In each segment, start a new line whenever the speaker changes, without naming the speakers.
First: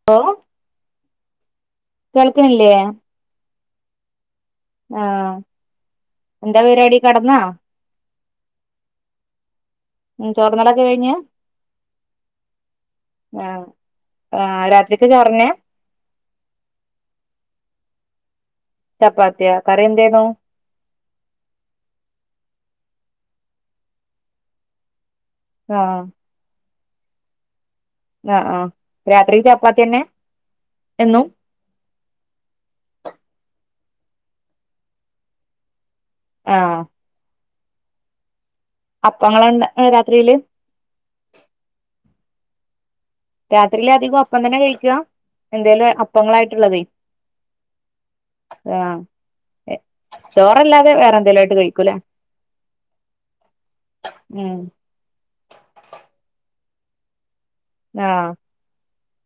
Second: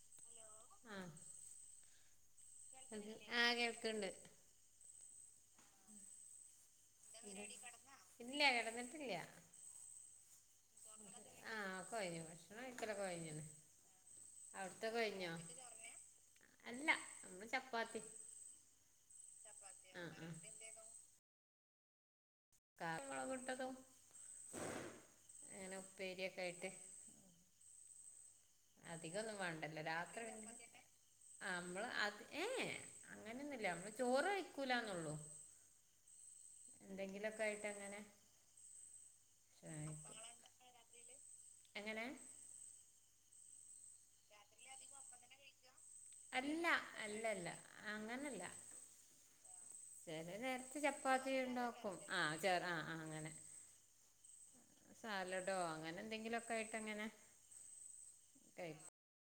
[unintelligible]
ആഹ്
കേൾക്ക്ണില്ലേ
അത് ആ കേൾക്കണ്ട്
ആഹ് എന്താ പരിപാടി കെടന്നാ
എന്തേടീ കെടന്നോ ഇല്ല കെടന്നിട്ടില്ല
ഉം ചോറ്ന്നല
ആഹ് ഒക്കെ കഴിഞ്ഞു ഭക്ഷണം കഴിക്കലൊക്കെ കഴിഞ്ഞ്ണ്‌
ആഹ് ആഹ്
അവിട്ത്തൊക്കെ
രാത്രിക്ക്
കഴിഞ്ഞോ
ചോറന്നെ
അല്ല ഇന്ന് ചപ്പാത്തി
ചപ്പാത്തിയോ കറി
ആഹ്
എന്തേന്നു
ആഹ് [unintelligible] വിട്ടതും അങ്ങനെ
ആഹ്
ഉപ്പേരിയൊക്കെ ആയിട്ട്
ആഹ് ആഹ്
അധികം ഒന്നും
രാത്രിക്ക്
വേണ്ടല്ലോ
ചപ്പാത്തി തന്നെ
രാത്രി പിന്നെ
എന്നും
നമ്മള് അത് ഏഹ് അങ്ങനെയൊന്നുമില്ല നമ്മള് ചോറ് കഴിക്കൂലന്നുള്ളു
ആഹ്
എന്തെങ്കിലൊക്കെ ആയിട്ട് അങ്ങനെ
അപ്പോങ്ങളണ്ട് ആഹ്
കഴിക്കും
രാത്രിയില്
എങ്ങനെ
രാത്രിയിലധികം
അല്ല
അപ്പങ്ങളായിട്ടുള്ളതേ
അല്ലല്ല അങ്ങനല്ല
ആഹ്
ചെല നേരത്ത്
ചോറല്ലാതെ വേറെ
ചപ്പാത്തി
എന്തേലും ആയിട്ട് കഴിക്കൂലേ
ഉണ്ടാക്കും ആഹ് ചോർ ആഹ് ആഹ് അങ്ങനെ
ഉം
സാലഡോ അങ്ങനെ എന്തെങ്കിലും ഒക്കെ ആയിട്ട് അങ്ങനെ
ആഹ്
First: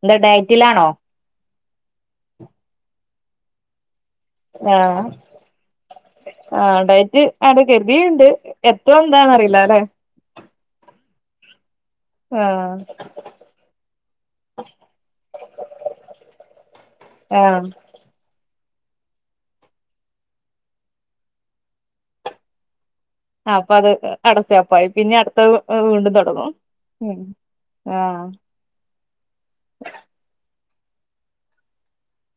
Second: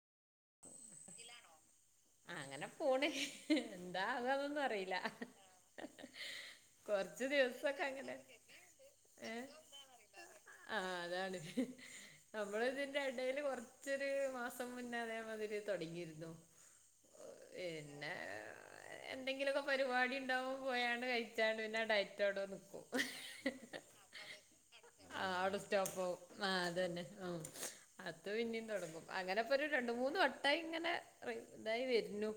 എന്താ ഡയറ്റിലാണോ
ആഹ് അങ്ങനെ പോണ് എന്താ ആകുവാ എന്ന് ഒന്നും അറിയില്ല
ആഹ് ആഹ് ഡയറ്റ്
കൊറച്ച്
അങ്ങനെ
ദിവസൊക്കെ
കരുതിയിണ്ട് എത്തുവോ എന്താന്ന്റിയില്ല രണ്ട
ആഹ് അതാണ് നമ്മള്
ആഹ്
ഇതിന്റെ ഇടയില് കുറച്ചൊരു മാസം മുന്നേ അതേ മാതിരി തുടങ്ങിയിരുന്നു
ആഹ്
പിന്നെ എന്തെങ്കിലുമൊക്കെ പരിപാടി ഉണ്ടാവോ പോയാണ് കഴിച്ചാണ് പിന്നെ ഡയറ്റോവിടെ നിക്കും
അപ്പൊ അത് അടസ്റ്റോപ്പായി പിന്നെ
ആഹ്
അടുത്ത
അവിടെ സ്റ്റോപ്പ്
വീണ്ടും
ആവും
തുടങ്ങും
അതന്നെ ഉം
ആഹ്
അത് പിന്നെയും തുടങ്ങും അങ്ങനെ ഇപ്പൊ ഒരു രണ്ട് മൂന്ന് വട്ടമായി ഇങ്ങനെ ഇതായി വരുന്നു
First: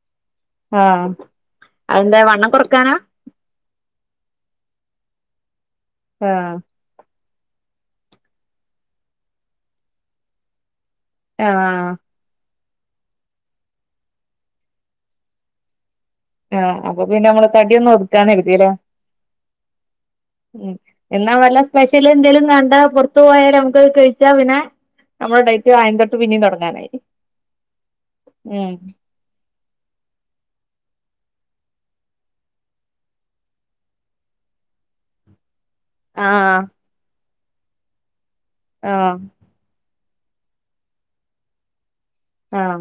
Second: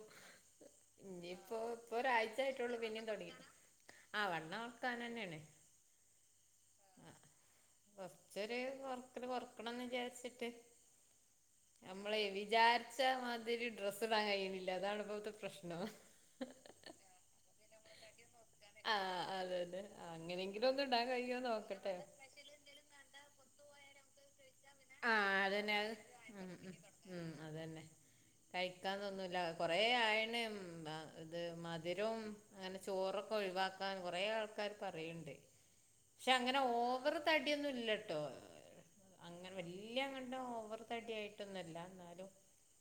ആഹ്
ഇനിയിപ്പോ ഇപ്പൊ
അതെന്താ
ഒരാഴ്ച
വണ്ണം
ആയിട്ടള്ളൂ
കുറക്കാനാ
പിന്നിം തുടങ്ങിട്ട് ആഹ് വണ്ണം വെക്കാൻ തന്നെ ആണ്
ആഹ്
അഹ് കൊറച്ചൊരു കൊറക്കല് കൊറക്കണംന്ന് വിചാരിച്ചിട്ട്
ആഹ്
നമ്മള് വിചാരിച്ച മാതിരി ഡ്രസ്സ് ഇടാൻ കയ്യ്ണില്ല അതാണ് ഇപ്പോളത്തെ പ്രശ്നം
ആഹ് അപ്പൊ പിന്നെമ്മള് തടിഒന്ന് ഒതുക്കാന്നരുതിലെ
ആ അതെ അതെ അങ്ങനെങ്കിലും
ഉം
ഒന്ന് ഇടാൻ
എന്നാ
കഴിയുമോ
വല്ല
നോക്കട്ടെ
സ്പെഷ്യല് എന്തേലും കണ്ടാ പൊറത്ത് പോയാല് നമുക്ക് അത് കഴിച്ചാ പിന്നെ
ആഹ്
നമ്മളെ ഡയറ്റ്
അതന്നെ അഹ്
ആദ്യം തൊട്ട് പിന്നെയും
ഉം
തുടങ്ങാനായി
ഉം അതന്നെ
ഉം
കഴിക്കാൻതോന്നൂല കൊറേ ആയിണ് ത് മധുരോം അങ്ങനെ ചോറൊക്കെ ഒഴിവാക്കാൻ കൊറേ ആൾക്കാർ പറയ്ണ്ട് ക്ഷെ അങ്ങനെ
ആഹ്
ഓവറ് തടിയൊന്നും ഇല്ലട്ടോ
ആഹ്
അങ്ങനെ വല്യങ്ങട്ട് ഓവർ തടി ആയിട്ടൊന്നൂല്ല എന്നാലും
ആഹ്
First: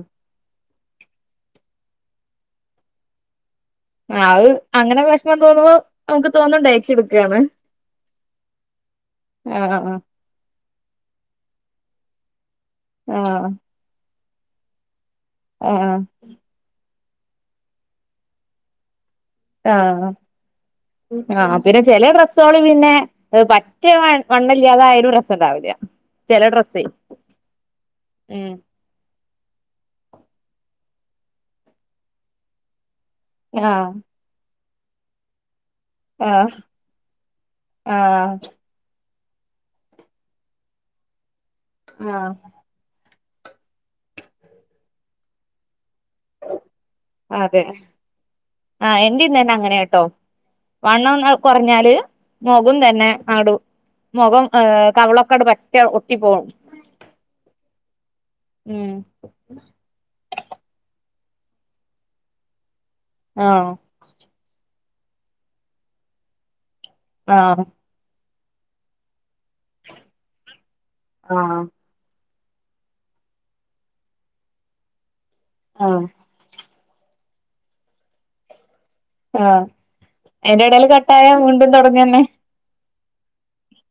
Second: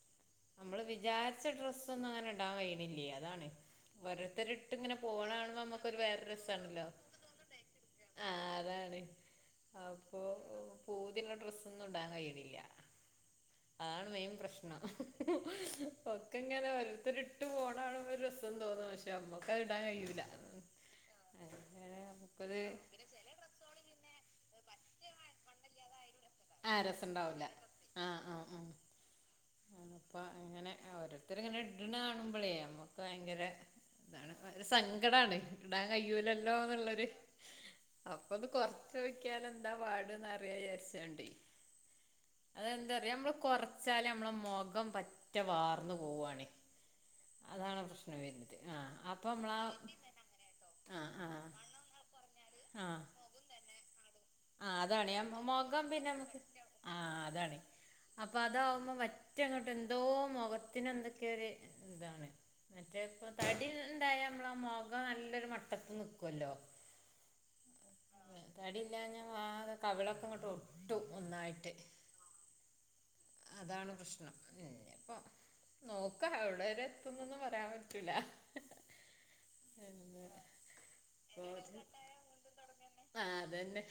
നമ്മള് വിചാരിച്ച ഡ്രസ്സൊന്നും അങ്ങനെ ഇടാൻ കയ്യ്‌ണില്ലേ അതാണ്
ആഹ് അത്
ഓരോരുത്തര് ഇട്ടങ്ങനെ
അങ്ങനെ
പോണ
വിഷമം
കാണുമ്പം
തോന്നുമ്പോ
നമ്മക്കൊരു വേറെ
നമുക്ക് തോന്നും
രസാണല്ലോ
ഡയറ്റ് എടുക്കാണ്
ആഹ് അതാണ്
ആഹ് ആഹ്
അപ്പൊ പൂതിയുള്ള ഡ്രസ്സൊന്നും ഇടാൻ കയ്യ്‌ണില്ല
ആഹ്
അതാണ് മെയിൻ പ്രശ്നം
ആഹ്
ഇത് ഇങ്ങനെ ഓരോരുത്തിരിട്ട് പോണ കാണുമ്പോ ഒരു രസം തോന്നു പക്ഷെ നമ്മക്ക് ഇടാൻ
ആഹ്
കയ്യണില്ല
ആഹ് പിന്നെ ചെലേ ഡ്രസ്സോകള് പിന്നെ അഹ് പറ്റെ വണ്ണവില്ലാതായലും രസോണ്ടാവില്ല ചെല
ആ
ഡ്രസ്സേ
രസം ഉണ്ടാവൂല ആഹ്
ഉം
ആഹ് ആഹ് അപ്പൊ അങ്ങനെ ഓരോരുത്തര് ഇങ്ങനെ ഇടണ കാണുമ്പോളേ നമ്മുക്ക് ഭയങ്കര
ആഹ്
അതാണ് ഒരു സങ്കടാണ് ഇടാൻ
ആഹ്
കയ്യൂലല്ലോന്ന്ള്ളൊര് അപ്പൊ
ആഹ്
അത് കൊർ ചോയ്ക്കാനെന്താ പാട്ന്നറിയാര്ചാണ്ടെ
ആഹ്
അതെന്താറിയ നമ്മൾ കൊറച്ചാല് നമ്മളെ മൊഖം പറ്റ വാർന്ന്പോവാണി
ആഹ് അതെ
ആ
ആഹ് എന്റിം
അപ്പം
ഇന്ന്ന്നെ
നമ്മളാ
അങ്ങനെട്ടോ
ആ
വണ്ണം
ആ
ഒന്ന് കുറഞ്ഞാല് മൊഖുതന്നെ അങ്ങട് മുഖം
ആഹ്
ഏഹ്
അതാണ് ഞാ
കവളൊക്കെട് പറ്റെ
മൊഖം
ഒട്ടി
പിന്നമ്മക്ക്
പോവും
ആഹ് അതാണ് അപ്പൊ അതാവുമ്പോ മറ്റ് റ്റങ്ങട്ട് എന്തോ മൊഖത്തിന് എന്തൊക്കെര് ഇതാണ് മറ്റേപ്പ തടി
ആഹ്
ഇണ്ടായ മ്മള മൊഖം നല്ലൊരു മട്ടത്ത് നിക്കുവല്ലോ
ആഹ്
തടില്ലാഞാ ആകെ കവിളൊക്കെങ്ങട്ട് ഒട്ടും
ആഹ്
ഒന്നായിട്ട് അതാണ് പ്രശ്നം പിന്നെപ്പൊ
ആഹ്
നോക്ക എവ്ടെവരെ എത്തുംന്നൊന്നു പറയാൻ പറ്റൂല
ആഹ് അയിന്റെടേല് കട്ടായ വീണ്ടും തൊടങ്ങന്നെ
തൊട്ങ്ങന്നെ ആഹ് അതന്നെ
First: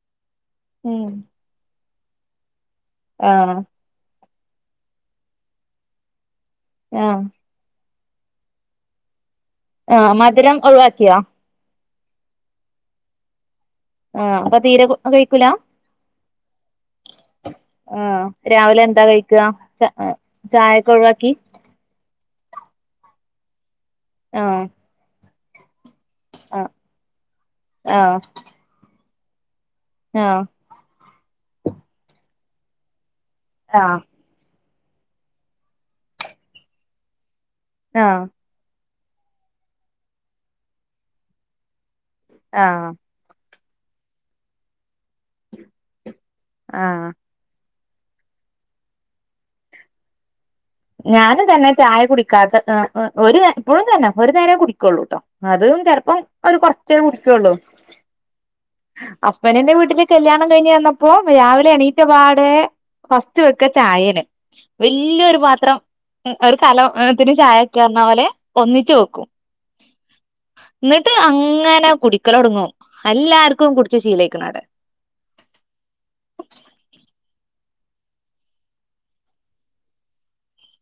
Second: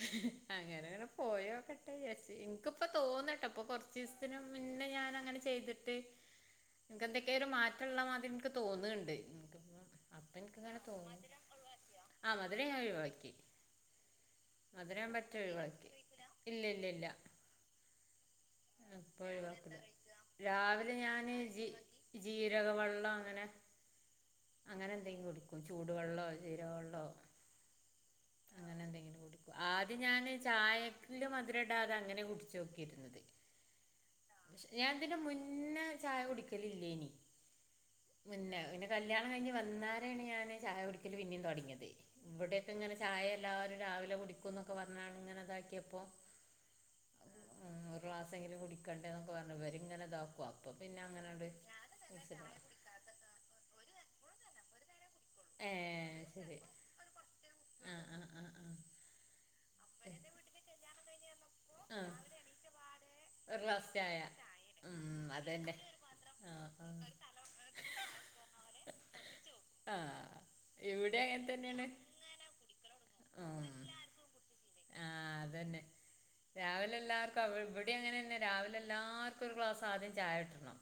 ഉം
അങ്ങനെങ്ങനെ പോയോക്കട്ടെയാര്ച്ച് ഇൻ ക്ക്പ്പ തോന്നട്ട
ആഹ്
പ്പൊ കൊറചീസ്ത്തിനും മുന്നെ ഞാൻ അങ്ങനെ ചെയ്തിട്ട്
ആഹ്
ഇൻകെന്തെ ലും മാറ്റള്ള മാതിരി ഇൻക്ക് തോന്ന്ണ്ട്
ആഹ്
അപ്പൊ
മധുരം
ഇൻക്ക്ങ്ങെനെ തോന്ന
ഒഴിവാക്കിയോ
മധുരം ഒഴിവാക്കിയൊ ആഹ് മധുരം ഞാൻ ഒഴിവാക്കി
ആഹ് അപ്പൊ തീരെ
മധുരം പറ്റ
കഴിക്കൂല
ഒഴിവാക്കി കഴിക്കുന്നില്ല ഇല്ല ല്ല ല്ല
ആഹ് രാവിലെ എന്താ
അപ്പൊയ്
കഴിക്കുക
വാക്കില്ല
ച ചായൊക്കെ
രാവിലെ
ഒഴിവാക്കി
ഞാന് ജീ ജീരക വെള്ളം അങ്ങനെ
ആഹ്
അങ്ങനെ എന്തെങ്കി കുടിക്കും ചൂട് വെള്ളൊ
ആഹ്
ജീരകവെള്ളോ
ആഹ്
അങ്ങനെ എന്തെങ്കിലും കുടിക്കും ആദ്യം ഞാന് ചായക്ക്ല് മധുരിടാതെ അങ്ങനെ കുടിച്ചോക്കിയിരുന്നത്
ആഹ്
ക്ഷെ ഞാൻ ഇതിന്റെ മുന്നെ ചായ കുടിക്കലില്ലേനി.
ആഹ്
പിന്നെ പിന്ന കല്യാണം കഴിഞ്ഞ് വന്നാരേണ് ഞാന് ചായ കുടിക്കല് പിന്നിം തുടങ്ങിയത് ഇവിടെയൊക്കെ
ആഹ്
ഇങ്ങനെ ചായ എല്ലാരും രാവിലെ കുടിക്കും ന്നൊക്കെ പറഞ്ഞാണ്ട് ഇങ്ങനെ ഇതാക്കിയപ്പോ
ആഹ്
ഉം ഒരു ക്ലാസങ്കിലും കുടിക്കണ്ടേ ന്നൊക്കെ പറഞ്ഞ് ഇവര് ഇങ്ങനെ ഇതാക്കുവാ
ഞാനും തന്നെ ചായ കുടിക്കാത്ത ങ് ങ് ഒരു ഇപ്പളും തന്നെ ഒരു നേരം കുടിക്കൊള്ളുട്ടോ അതും ചെലപ്പം ഒരു കുറച്ചേ കുടിക്കൊള്ളു
ആഹ് ആഹ് ആഹ് ആഹ്
അപ്പനന്റെ വീട്ടില് കല്യാണം കഴിഞ്ഞ് ചെന്നപ്പോ രാവിലെ
ആ
എണീറ്റപാടെ ഫസ്റ്റ്
ഒരു
വെക്ക
ഗ്ലാസ് ചായ
ചായേണ്
ഉം
വല്ല്യരു
അതന്നെ
പാത്രം
ആ
ഒരു
ആ
കലൊത്തിന് ചായ ക്കെന്നാവലെ ഒന്നിച്ചു വെക്കും
ആ
ന്നിട്ട്
ഇവിടെ തന്നെയാണ്
അങ്ങനെ കുടിക്കലൊടങ്ങും എല്ലാർ
ഉം
ശീലയ്ക്ക്ണവടെ
ആഹ് അതന്നെ രാവിലെ എല്ലാവർക്കും അവ് ഇവിടെ അങ്ങനെന്നേ രാവിലെ എല്ലാർക്കും ഒരു ക്ലാസ് ആദ്യം ചായ കിട്ടണം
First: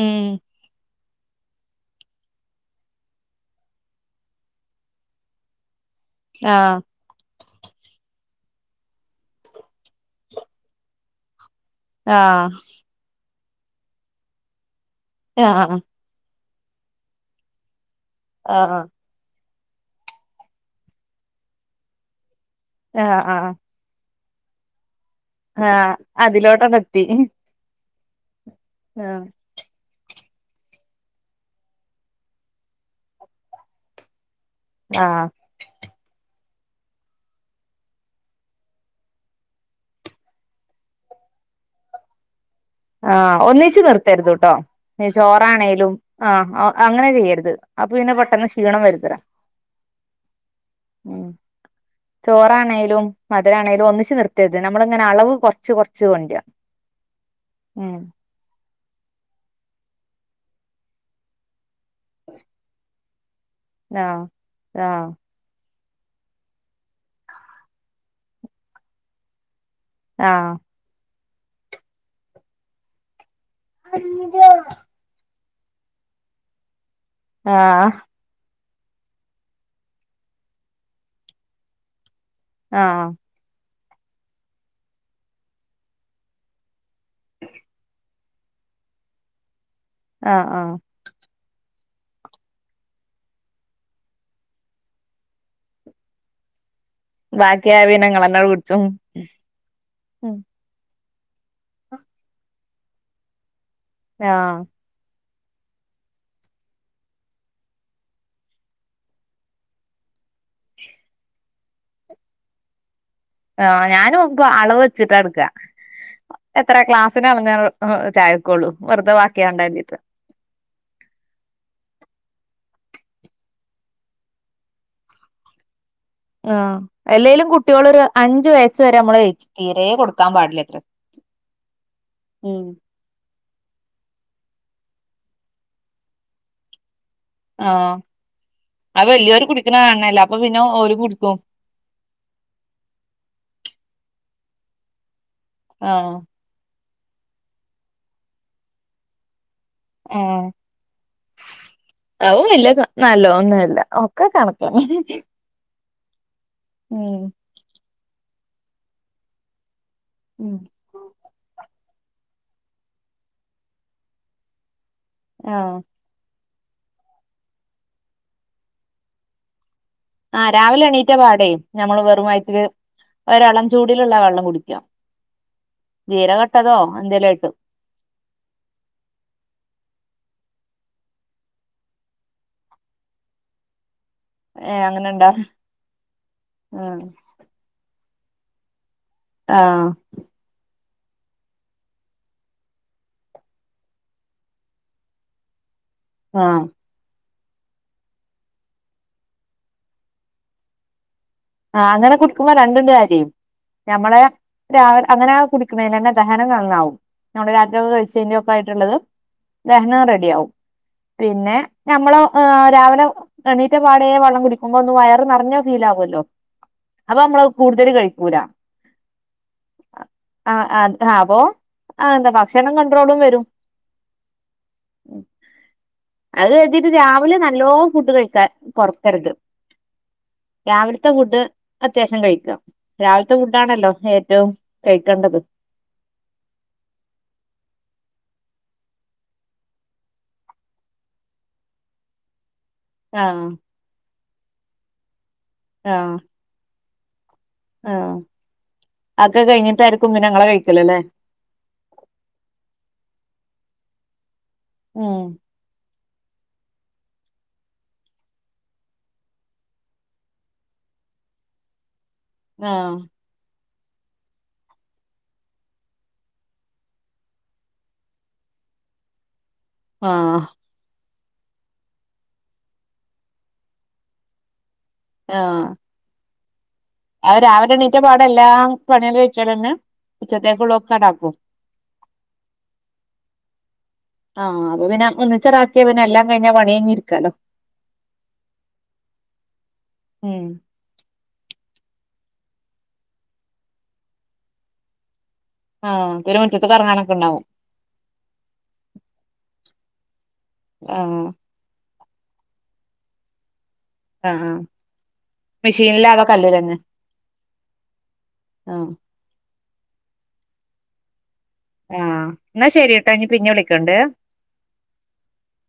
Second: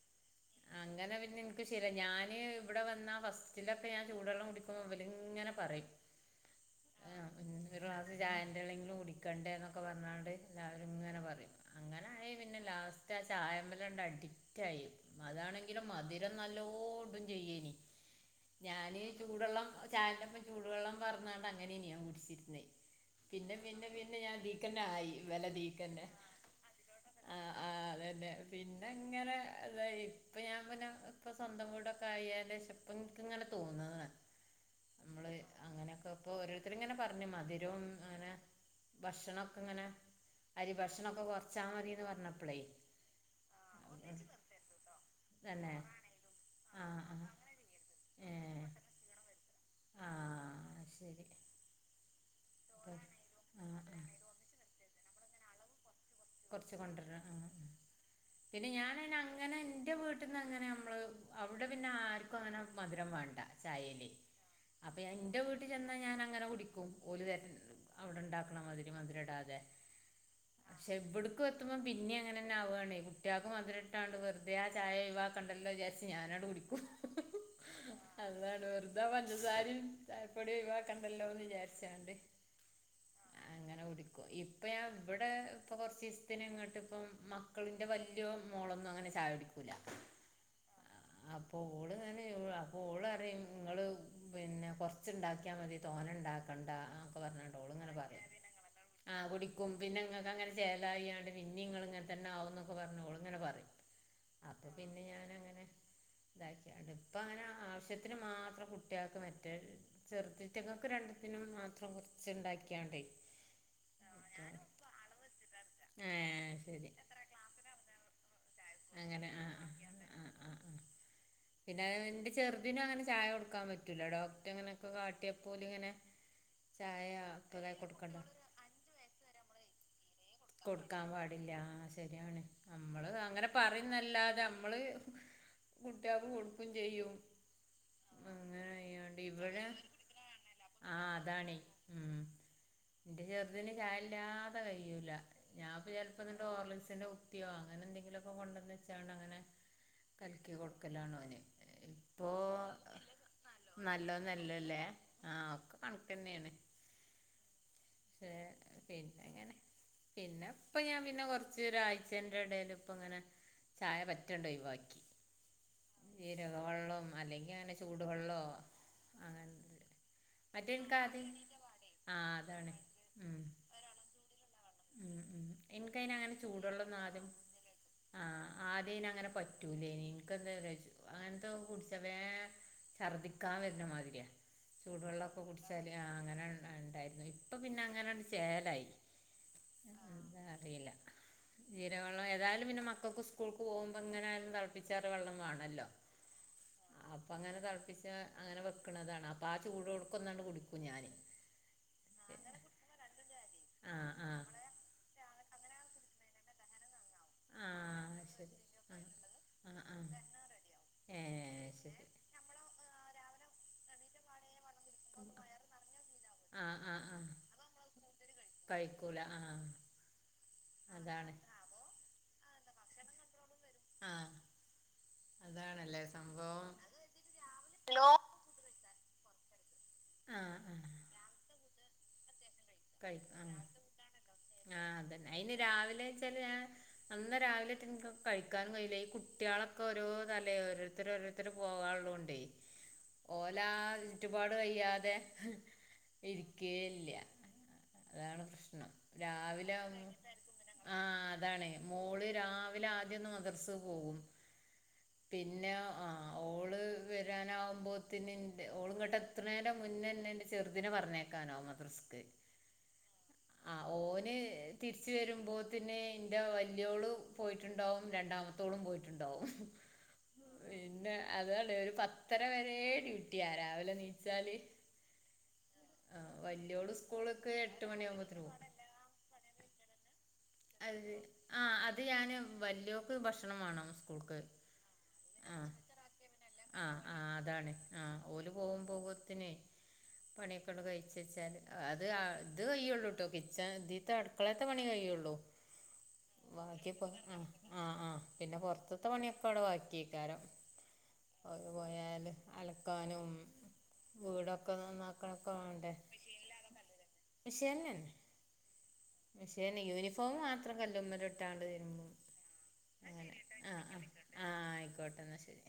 ഉം
അങ്ങനെ പിന്നെ ഇൻക്ക് ശിരായ് ഞാന് ഇവടെ വന്നാ ഫസ്റ്റിലൊക്കെ ഞാൻ ചൂടൊള്ളം കുടികു ഇവല്ങ്ങനെ പറയും
ആഹ്
ആ ഒര്ളാസ് ചായന്റെള്ളെങ്കിലും കുടിക്കണ്ടേ ന്നൊക്കെ പറഞ്ഞാണ്ട് എല്ലാവരും ഇങ്ങനെ പറ്യും അങ്ങനായി
ആഹ്
പിന്നെ ലാസ്റ്റ് ആ ചായമ്മലണ്ട് അഡിക്റ്റ് ആയി
ആഹ്
അതാണെങ്കിലും മതി ജന്നല്ലോടും ചെയ്യേനി
ആഹ്
ഞാനീ ചൂടള്ളം ചായെന്റൊപ്പം ചൂടുവെള്ളം പാർന്നാണ്ടങ്ങനേനി ഞാൻ കുടിച്ചിരിന്നേ
ആഹ് ആഹ്
പിന്നെ എ പിന്നെ പിന്നെ ഞാൻ ഇതീക്കന്നേ ആയി ഇവല
ആഹ്
ഇതീക്കന്നെ
അതിലോട്ടണ്ട് എത്തി
ആഹ് ആ അതന്നേ പിന്നെങ്ങനെ താ ഇപ്പ ഞാൻ പിന്നേ ഇപ്പം സ്വന്തം വീടൊക്കെ ആയേന്റെശം ഇപ്പം ഇൻക്ക് ഇങ്ങനെ തോന്നാണ്
ആഹ്
അമ്മള് അങ്ങനെയൊക്കെ ഇപ്പൊ ഓരോരുത്തര്ങ്ങനെ പറഞ്ഞു മധിര്വം അങ്ങനെ ഭക്ഷണൊക്കെ ഇങ്ങനെ അരി ഭക്ഷണൊക്കെ കൊറ്ച്ചാ മതീന്ന് പറഞ്ഞപ്പളേ
ആഹ് ഒന്നിച്ച് നിർത്തരുത് ട്ടോ
തന്നെ
ചോറാണേലും ആഹ് ആഹ് അങ്ങനെ ചെയ്യരുത്. അപ്പൊ പിന്നെ പെട്ടെന്ന്
ഏഹ്
ക്ഷീണം വരുത്തരാ
ആഹ് ശെരി
ഉം ചോറാണേലും മധ്
ആഹ്
രാണേലും
ആഹ്
ഒന്നിച്ച് നിർത്തരുത്. നമ്മള് ഇങ്ങനെ അളവ് കൊറ്ച്ച് കൊറ
കൊറ്ച്ച് കൊണ്ടര്ന്ന ആഹ് പിന്നെ ഞാന് അയിന അങ്ങനെ എന്റെ വീട്ടിന്നങ്ങനെ അമ്മള് അവുടെ പിന്നെ ആർക്കും അങ്ങനെ മധുരം വാണ്ട ചായേലെ
ആഹ്
അപ്പ
ആഹ്
ഞാൻ ഇന്റെ വീ ട്ട്ക് ചെന്നാ ഞാൻ അങ്ങനെ കുടിക്കും. ഓല്തെര് അവിടെ ഇണ്ടാക്ക്ണമാതിരി മതിര ഇടാതെ
ആഹ്
ക്ഷെ ഇവെട്ക്കു എത്തുമ്പം പിന്നി അങ്ങനന്ന ആവാണ് കുട്ട്യേക്ക് മതിര ഇട്ടാണ്ട് വെറ്തെ ആ ചായഒഴിവാ ക്കണ്ടല്ലോ വിചാര്ച്ച് ഞാനണ്ട് കുടിക്കും
ആഹ്
അതാണ് വെറുതെ ആ പഞ്ചസാരിം ചായപ്പൊടി ഒഴിവാക്കണ്ടല്ലോന്ന് വിചാരിച്ചാണ്ട്
ആഹ്
അങ്ങനെ കുടിക്കും. ഇപ്പഞാൻ ഇ ബടെ ഇപ്പ കൊറ്ച്ചീസ്ത്തിന് ഇങ്ങട്ട് ഇപ്പം മക്കളിന്റെ വ ല്ല്യോൺ മോളൊന്നും അങ്ങനെ ചായ കുടിക്കൂല
ആഹ് അഹ്
അപ്പൊ ഓള് ഇങ്ങനെ അപ്പൊ ഓളറിം ഇങ്ങള് പിന്നെ കൊ ച്ച് ഇണ്ടാക്കിയാ മതി. തോന ഇണ്ടാക്കണ്ട ആഹ്
ബാക്കിയായ പിന്നെ ഇങ്ങളെന്നെ കുട്ച്ചും
ആഹ് കുടിക്കും. പിന്നെഇങ്ങക്ക് അങ്ങനെ ചേലയാണ്ട് പിന്നിംഇങ്ങള് ഇങ്ങൻ തന്നെ ആവുംന്നൊക്കെ പറഞ്ഞോള് ഇങ്ങനെ പറിം
ആഹ്
അപ്പം പിന്നെ ഞാനു അങ്ങനെ ഇതാക്ക്യാണ്ട് ഇപ്പ അങ്ങനെ ആവശ്യത്തിന് മാത്രം കുട്ട്യേക്ക് മറ്റേ.. ചെറ്തീറ്റ്ങ്ങക്ക്ങ്ങ രണ്ടത്തിനും മാത്രം കൊറ്ച്ച് ഇണ്ടാക്ക്യാണ്ട്.
ആഹ് ഞാനു അളവ് വെച്ചിട്ട ഇട്ക്ക
ഏഹ്
എത്ര
ശരി
ക്ലാസ്സിന അള്ന്ന ചായ.
അങ്ങനെ ആഹ് അഹ് അഹ് അഹ് അഹ്. പിന്നെ എന്റെ ചെറുതിനും അങ്ങനെ ചായ കൊടുക്കാൻ പറ്റൂല, ഡോക്ടർ അങ്ങന ഒക്കെ കാട്ട്യേപ്പോ ഓല് ഇങ്ങനെ.
ആ
ചായ
എല്ലേലും
അപ്പതായി
കുട്ടികള് ഒരു
കൊടുക്കണ്ട
അഞ്ചു വയസ് വരെ അമ്മള് തീരെ കൊടുക്കാൻ പാടില്ല.
കൊടുക്കാൻ പാടില്ല ശെരിയാണ് ആഹ്. നമ്മള് അങ്ങനെ പറയുന്നല്ലാതെ അമ്മള് കുട്ട്യേൾക്ക് കൊടുക്കും ചെയ്യും.
ആഹ്
അങ്ങനെ
അത്
അയ്യോണ്ട്
വല്യോരു
ഇവിടെ
കുടിക്ക്ണ കാണണല്ലേ, അപ്പൊ പിന്നെ
ആ
ഓരും കുടിക്കും.
അതാണ് ഉം ഇന്റെ ചെറുത് ന് ഞ ഇല്ലാതെ കയൂല ഞാപ്പ ചെല്
ആഹ്
ഇപോ ഓർലിക്സിന്റെ കുത്തിയോ അങ്ങനെ എന്തെങ്കിലൊക്കെ കൊണ്ടന്നെച്ചാണ്ട് അങ്ങനെ.
ആഹ്
കൽക്കി കൊടുക്കലാണ് ഓന് ഇപ്പൊ
അതും വല്യ നല്ലോന്നുല്ല ഒക്കെ കണക്കാണ്
നല്ലോന്നല്ലല്ലേ? ആഹ് ഒക്കെ കണക്കെന്നേണ്.
ഉം.
പിന്നെങ്ങനെ പിന്നെ
ഉം
ഇപ്പ ഞാൻ പിന്നെ കൊറ്ച്ച് ഒരാഴ് അച്ചന്റെ എടേല് ഇപ്പ ഇങ്ങനെ ചായ പറ്റെണ്ടൊയിവാക്കി.
ഓഹ്.
ജീരക വെള്ളം അല്ലെങ്കി അങ്ങനെ ചൂട് വെള്ളോ? അങ്ങനെ.
ആഹ്
മറ്റേ
രാവിലെ
എനിക്ക്
എണീറ്റ
ആദ്യം
പാടെ ഞമ്മള്
ആ
വെറും വയറ്റില്
അതാണ് ഉം
ഒരെളം ചൂട്ലുള്ള വള്ളം കുടിക്കു
ഉം ഉ എൻക്കയിന് അങ്ങനെ ചൂടള്ളം ഒന്നു ആദ്യം.
എന്തേലും ആയിട്ട്
ആഹ് ആഹ് ആദ്യയിന അങ്ങനെ പറ്റൂലേനി, ഇന്കെന്തറിയെച്ച്. അങ്ങൻ ത്തൊ കുട്ച്ച വേ ഛർദ്ദിക്കാ വര്ന്നമാതിര്യ
ഏഹ്
ചൂടുവെള്ള
അങ്ങനെണ്ടാ
ഒക്കെ കുടിച്ചാല് ആഹ് അങ്ങനെ
ആഹ്
ഇണ്ടായിരുന്നു, ഇപ്പൊ പിന്നെ അങ്ങനെണ്ട് ചേലായി.
ആഹ്
എന്താ അറിയില്ല. ജീരക വെള്ളം ഏതായാലും പിന്നെ മക്കൾക്ക് സ്കൂൾക്ക് പോകുമ്പോ എങ്ങനൊയാലും തിളപ്പിച്ചാറിയ വെള്ളം വേണല്ലോ.
ആഹ്‌
അപ്പങ്ങനെ തിളപ്പിച്ച അങ്ങനെ വെക്കണതാണ് അപ്പൊ ആ ചൂടോട്ക ഒന്നാണ്ട് കുടിക്കും ഞാന്
ആഹ്‌ അങ്ങനെ കുടിക്കുമ്പോ രണ്ടുണ്ട് കാര്യം
ആഹ്
ഞമ്മളെ
ആഹ്
രാവി അങ്ങനെ കുടിക്കണേലന്നെ ദഹനം നന്നാവും. നമ്മള് രാത്രിയൊക്കെ
ആഹ്
കഴിച്ചതിന്റെക്ക
ശരി
ആയിട്ടുള്ളത്
ആഹ് ആഹ്
ദഹനം
ആഹ്
റെഡിയാവും പിന്നെ
ഏഹ് ശരി
ഞമ്മള് രാവിലെ എണീറ്റ പാടെ വള്ളം കുടിക്കുമ്പോ ഒന്ന് വയറ് നിറഞ്ഞ ഫീല് ആവല്ലോ?
ആഹ്‌ ആഹ്‌ ആഹ്‌
കൂടുതൽ കഴിക്
കഴിക്കൂല ആഹ്
ആഹ്‌ അ
അതാണ്
അപ്പൊ ആ എന്താ ഭക്ഷണം കണ്ട്രോളും വരും.
ആഹ് അതാണല്ലേ
അത്
സംഭവം
കര്തിട്ട് രാവിലെ നല്ലോ ഫുഡ് കഴിക്കാ കൊറക്കരുത്.
ആഹ് ആഹ്
രാവിൽത്തെ ഫുഡ് അത്യാവശ്യം കഴിക്ക
കഴിക്കും
രാവിലത്തെ
ആഹ്
ഫുഡാണല്ലോ ഏറ്റവും
ആഹ് അതന്നെ
കഴിക്കേണ്ടത്.
അയിന് രാവിലെ വെച്ചാല് ഞാൻ നന്ന രാവിലെറ്റ് എനിക്ക് കഴിക്കാനും കഴിയില്ല ഈ കുട്ടികളൊക്കെ ഓരോ തലേ ഓരോരുത്തരോരു ത്തൊരു പോകള്ളോണ്ടേ
ആഹ്
ഓലെ ആ ചുറ്റുപാട് കയ്യാതെ
ആഹ്‌
ഇരിക്കേല്ല അതാണ് പ്രശ്നം,
അതൊക്കെ
രാവിലെ
കഴിഞ്ഞിട്ടായിരിക്കും
ആവുമ്പം
പിന്നെ ഇങ്ങളെ കഴിക്കല് ല്ലേ
ആഹ് അതാണെയ് മോള് രാവിലെ ആദ്യഒന്ന് മദർസ പോവും
ഉം.
പിന്നെ ആഹ്‌ ഓള് വരാനാവുമ്പോത്ത്ന് ന്റെ ഓള് ഇങ്ങോട്ട് എത്ത്ണീന്റ മുന്നന്നെ ചെറുതിന പറഞ്ഞഴക്കാനാവും മദ്രസ്ക്.
ആഹ്‌
ആഹ്‌ ഓന് തിരിച്ച് വരുമ്പോത്തിന് ൻ്റെ വലിയോള് പോയിട്ടുണ്ടാവും രണ്ടാമ ത്തോളം പോയിട്ടുണ്ടാവും
ആഹ്‌
പിന്നെ അതാണേയ് ഒരു പത്തര വരെ ഡ്യൂട്ടിയ രാവിലെ നീച്ചാല്
ആഹ്‌
ആഹ്‌ വല്യോള്
അഹ്‌
സ്കൂൾക്ക്
രാവിലെ
എട്ട്
എണ്ണീറ്റ പാടെ
മണിയാകുമ്പോത്തിന്
എല്ലാം
പോകും
പണിയാള് കഴിച്ചലന്നെ
ആഹ്‌ അത് ഞാന് വല്യോൾക്ക് ഭക്ഷണം വേണം സ്കൂൾക്ക്
ഓക്ക് പിന്നെ
ആഹ്‌
ഒന്നിച്ചടാക്കിയ പിന്നെ എല്ലാം കഴിഞ്ഞാ പണി
ആഹ് ആ
കഴിഞ്ഞിരിക്കാലോ
അതാണ് ആഹ്‌ ഓല് പോകുമ്പോത്തിനെയ്
ഉം
പണിയൊക്കെണ് കഴി ചേച്ചാല് അത് ഇത് കയ്യുള്ളൂ ട്ടോ കിച്ചൻ ഇതീത്തെ അടുക്കളത്തെ പണി കഴിയുള്ളൂ
ആഹ്‌ പിന്നെ മുറ്റത്ത്ക്ക്
ബാക്കിപ്പോ
എറങ്ങാനൊക്കെണ്ടാവും
ആഹ് ആഹ് ആഹ് പിന്നെ പൊറത്ത്ത്തെ പണിയൊക്കെ അവിടെ ബാക്കി അയ്ക്കാരം
ആഹ്‌
ഓല് പോയാല് അലക്കാനും
ആഹ് ആഹ്
വീടൊക്കെ നന്നാക്കണൊക്കെ വേണ്ടേ
മെഷീനിലാ അതോ കല്ലിലന്നെ
മിഷീനിലാണോ കല്ലിലാണോ മിഷീൻലെന്നെ
ആഹ്
മഷീൻ യൂണിഫോം മാത്ര കല്ല് ഒന്നിട്ട് ട്ടാണ്ട് തിരുമ്പും
ആഹ് ഇന്നാ ശരിട്ടോ
ന്നാ
ഇനി
ശെരി
പിന്നെ
ട്ടോ
വിളിക്കണ്ട്
ആഹ്‌ ആ ആയിക്കോട്ടെ എന്നാ ശരി